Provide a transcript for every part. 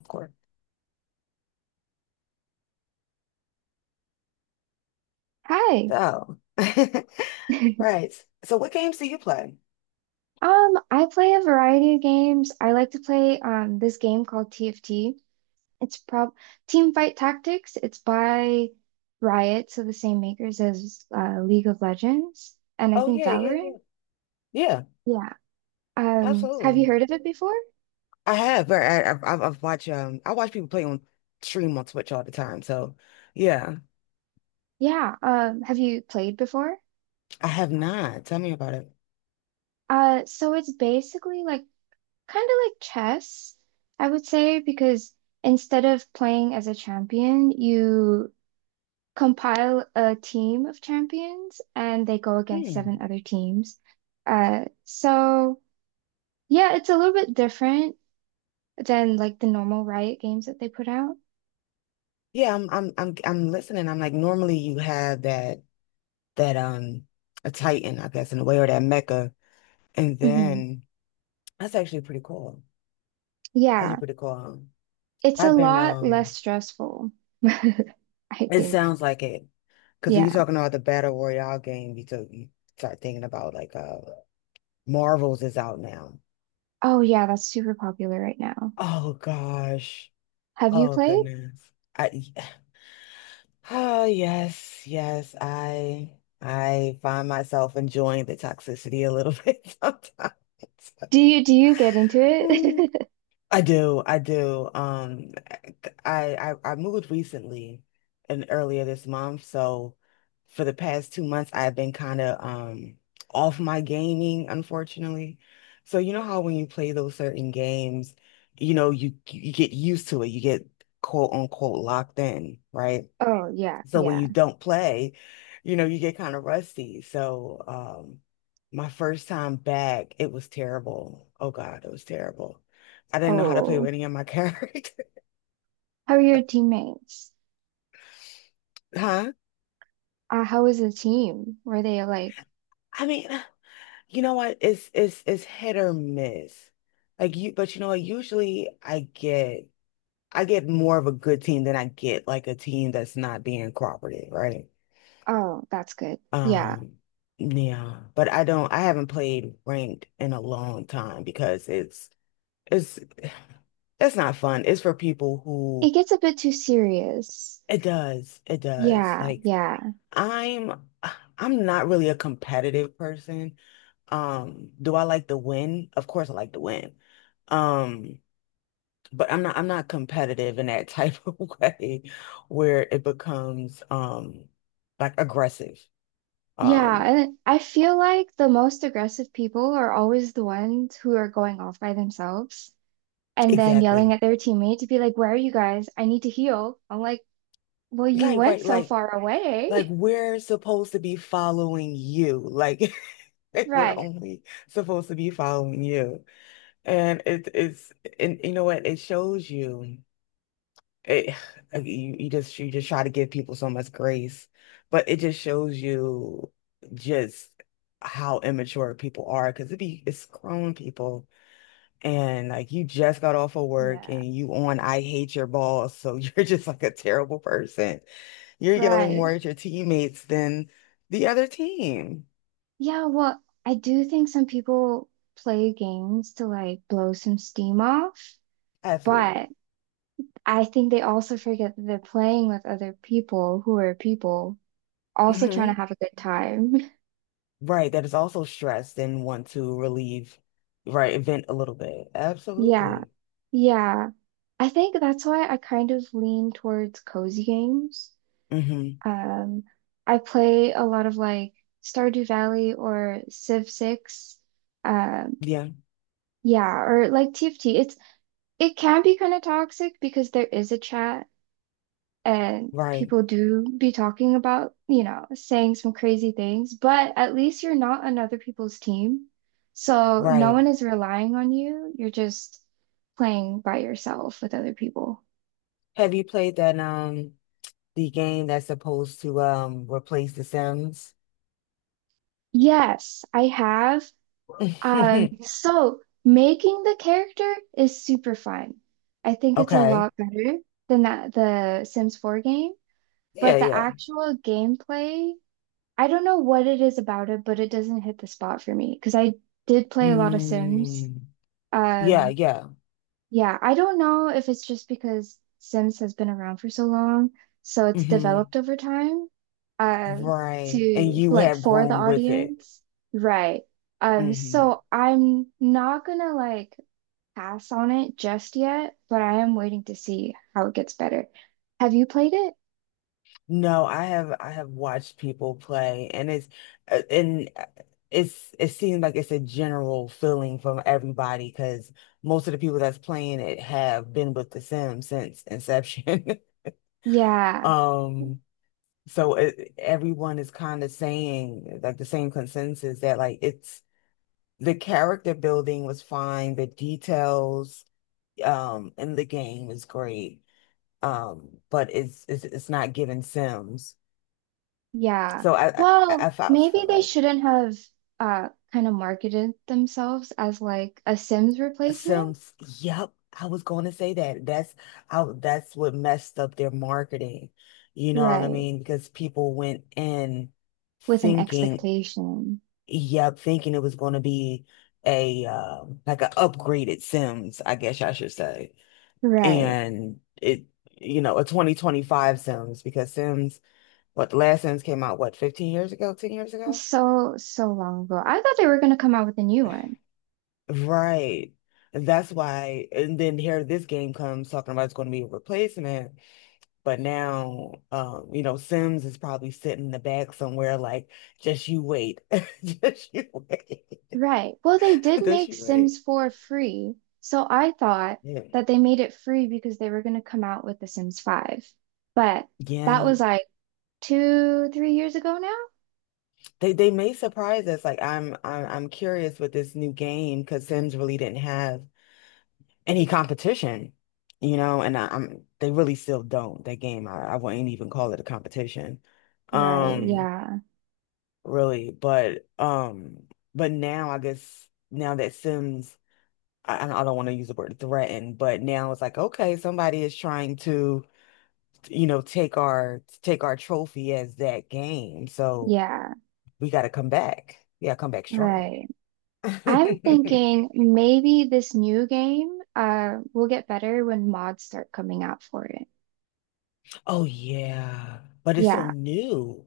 Of course. Hi. So, right. So, what games do you play? I play a variety of games. I like to play this game called TFT. It's prob Team Fight Tactics. It's by Riot, so the same makers as League of Legends and I Oh think yeah, yeah, yeah, Valorant. yeah. Yeah. Have Absolutely. you heard of it before? I have, but I've watched I watch people play on stream on Twitch all the time. So, yeah, Yeah. Have you played before? I have not. Tell me about it. So it's basically like kind of like chess, I would say, because instead of playing as a champion, you compile a team of champions and they go against Hmm. seven other teams. So yeah, it's a little bit different than like the normal Riot games that they put out. Yeah, I'm listening. I'm like normally you have that a Titan, I guess, in a way, or that Mecca, and Hmm. then that's actually pretty cool. That's actually Yeah, pretty cool. it's a I've been lot less um. stressful, I It think. sounds like it. Because when you're Yeah. talking about the Battle Royale game, you start thinking about like Marvel's is out now. Oh yeah, that's super popular right now. Oh gosh. Have you Oh played? goodness. I oh yes, yes. I find myself enjoying the toxicity a little bit sometimes. Do you get into it? I do, I do. I, I moved recently and earlier this month, so for the past 2 months I've been kind of off my gaming, unfortunately. So you know how when you play those certain games, you know, you get used to it. You get quote unquote locked in, right? Oh yeah, So when yeah. you don't play, you know, you get kind of rusty. So my first time back, it was terrible. Oh God, it was terrible. I didn't know how to play with Oh, any of my characters. how are your teammates? Huh? How was the team? Were they like I mean, you know what? It's hit or miss. Like you, but you know what? Usually I get more of a good team than I get like a team that's not being cooperative, right? Oh, that's good. Yeah. Um, yeah. But I haven't played ranked in a long time because it's that's not fun. It's for people who It gets a bit too serious. it does. It does. Yeah, Like yeah. I'm I'm not really a competitive person. Do I like to win? Of course I like to win. Um, but I'm not competitive in that type of way where it becomes like aggressive. Yeah, Um, and I feel like the most aggressive people are always the ones who are going off by themselves and then yelling exactly. at their teammate to be like, "Where are you guys? I need to heal." I'm like, "Well, you Like went right, so far like away." we're supposed to be following you. Like Like we're Right. only supposed to be following you. And it it's and you know what? It shows you it like, you, you just try to give people so much grace, but it just shows you just how immature people are because it's grown people and like you just got off of work Yeah. and you on I hate your boss, so you're just like a terrible person. You're yelling more Right. at your teammates than the other team. Yeah, well, I do think some people play games to like blow some steam off, Absolutely. but I think they also forget that they're playing with other people who are people also trying Mm-hmm. to have a good time. Right, that is also stressed and want to relieve, right, vent a little bit. Yeah. Absolutely. Yeah. I think that's why I kind of lean towards cozy games. Hmm Um, I play a lot of like Stardew Valley or Civ 6. Um, Yeah, yeah, or like TFT. It can be kind of toxic because there is a chat and right, people do be talking about, you know, saying some crazy things, but at least you're not on other people's team. So no right. one is relying on you. You're just playing by yourself with other people. Have you played that the game that's supposed to replace The Sims? Yes, I have. So making the character is super fun. I think it's a Okay. lot better than that the Sims 4 game, Yeah, but the yeah. actual gameplay, I don't know what it is about it, but it doesn't hit the spot for me because I did play a lot of Sims. Hmm. Yeah, Um, yeah. yeah, I don't know if it's just because Sims has been around for so long, so it's hmm developed over time, uh, Right. And to you like have for the grown with it. audience, right? Hmm. So I'm not gonna like pass on it just yet, but I am waiting to see how it gets better. Have you played it? No, I have watched people play and uh, and uh, it's it seems like it's a general feeling from everybody because most of the people that's playing it have been with The Sims since inception. Yeah. Um, so it, everyone is kind of saying like the same consensus that like it's the character building was fine, the details in the game is great. But it's not giving Sims. Yeah. So I, Well, I felt for maybe they like shouldn't have kind of marketed themselves as like a Sims replacement. Sims. Yep, I was going to say that. That's how. That's what messed up their marketing. You know what I Right. mean? Because people went in With an thinking, expectation. yep, thinking it was going to be a like an upgraded Sims, I guess I should say, Right. and it, you know, a 2025 Sims because Sims, what the last Sims came out, what, 15 years ago, 10 years ago? So, so long ago. I thought they were gonna come out with a new one. Right. And that's why, and then here this game comes talking about it's going to be a replacement, but now, you know, Sims is probably sitting in the back somewhere, like, just you wait, just you wait, Right. Well, they did just make you wait. Sims 4 free. So I thought Yeah, that they made it free because they were gonna come out with The Sims 5. But that yeah. was like 2, 3 years ago now. They may surprise us. Like, I'm curious with this new game because Sims really didn't have any competition, you know, I'm they really still don't. I wouldn't even call it a competition. Right. Um. Yeah. Really. But now I guess now that I don't want to use the word threaten, but now it's like, okay, somebody is trying to, you know, take our trophy as that game. So Yeah. we got to come back. Yeah, come back strong. Right. I'm thinking maybe this new game will get better when mods start coming out for it. Oh yeah, but it's so Yeah, new.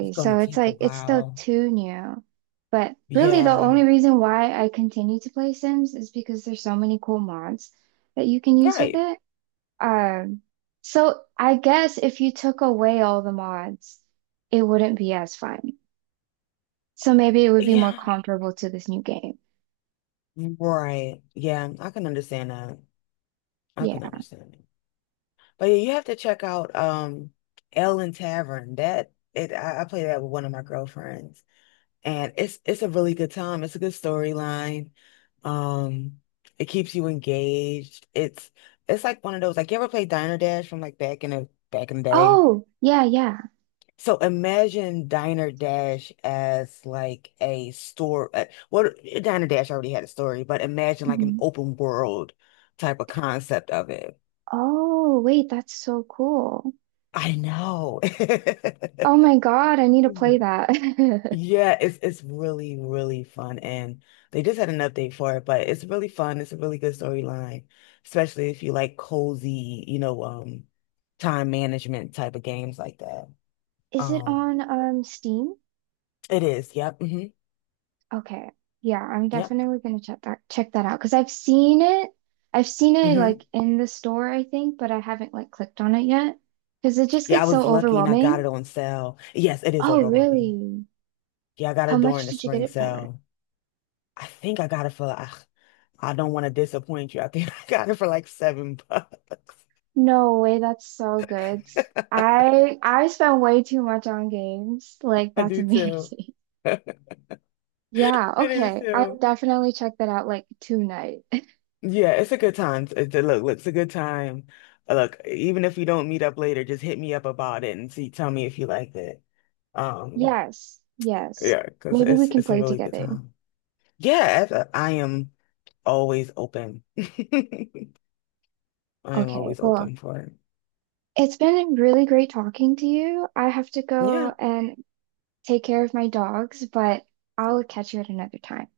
It's gonna So it's take a like it's still while. too new. But really the Yeah, only reason why I continue to play Sims is because there's so many cool mods that you can use with right. it. Um, so I guess if you took away all the mods, it wouldn't be as fun. So maybe it would be more Yeah, comparable to this new game. right. Yeah, I can understand that. I can Yeah. understand But yeah, you have to check out Ellen Tavern. I play that with one of my girlfriends and it's a really good time. It's a good storyline. Um, it keeps you engaged. It's like one of those like you ever play Diner Dash from like back in the day? Oh, yeah, yeah. So imagine Diner Dash as like a store. Diner Dash already had a story, but imagine like an Mhm. open world type of concept of it. Oh, wait, that's so cool. I know. Oh my God, I need to play that. Yeah, it's really, really fun. And they just had an update for it, but it's really fun. It's a really good storyline, especially if you like cozy, you know, time management type of games like that. Is it Um, on Steam? it is. Yep. hmm Okay. Yeah, I'm Yep. definitely gonna check that out because I've seen it. I've seen it hmm like in the store, I think, but I haven't like clicked on it yet because it just Yeah, I gets was so lucky and I got it overwhelming. on sale. Yes, it is Oh, overwhelming. really? Yeah, I got How it during much the did you get spring it for? sale. I think I got it for, I don't want to disappoint you. I think I got it for like $7. No way, that's so good. I spend way too much on games. Like, I that's do too. amazing. Yeah, I do okay. I'll too. definitely check that out like tonight. Yeah, it's a good time. Look, look, it's a good time. Look, even if we don't meet up later, just hit me up about it and see, tell me if you liked it. Um, Yes, yes. yeah, because Maybe we can it's a play really good together. time. I am always open. I am Okay, always well, open for it. it's been really great talking to you. I have to go Yeah. and take care of my dogs, but I'll catch you at another time.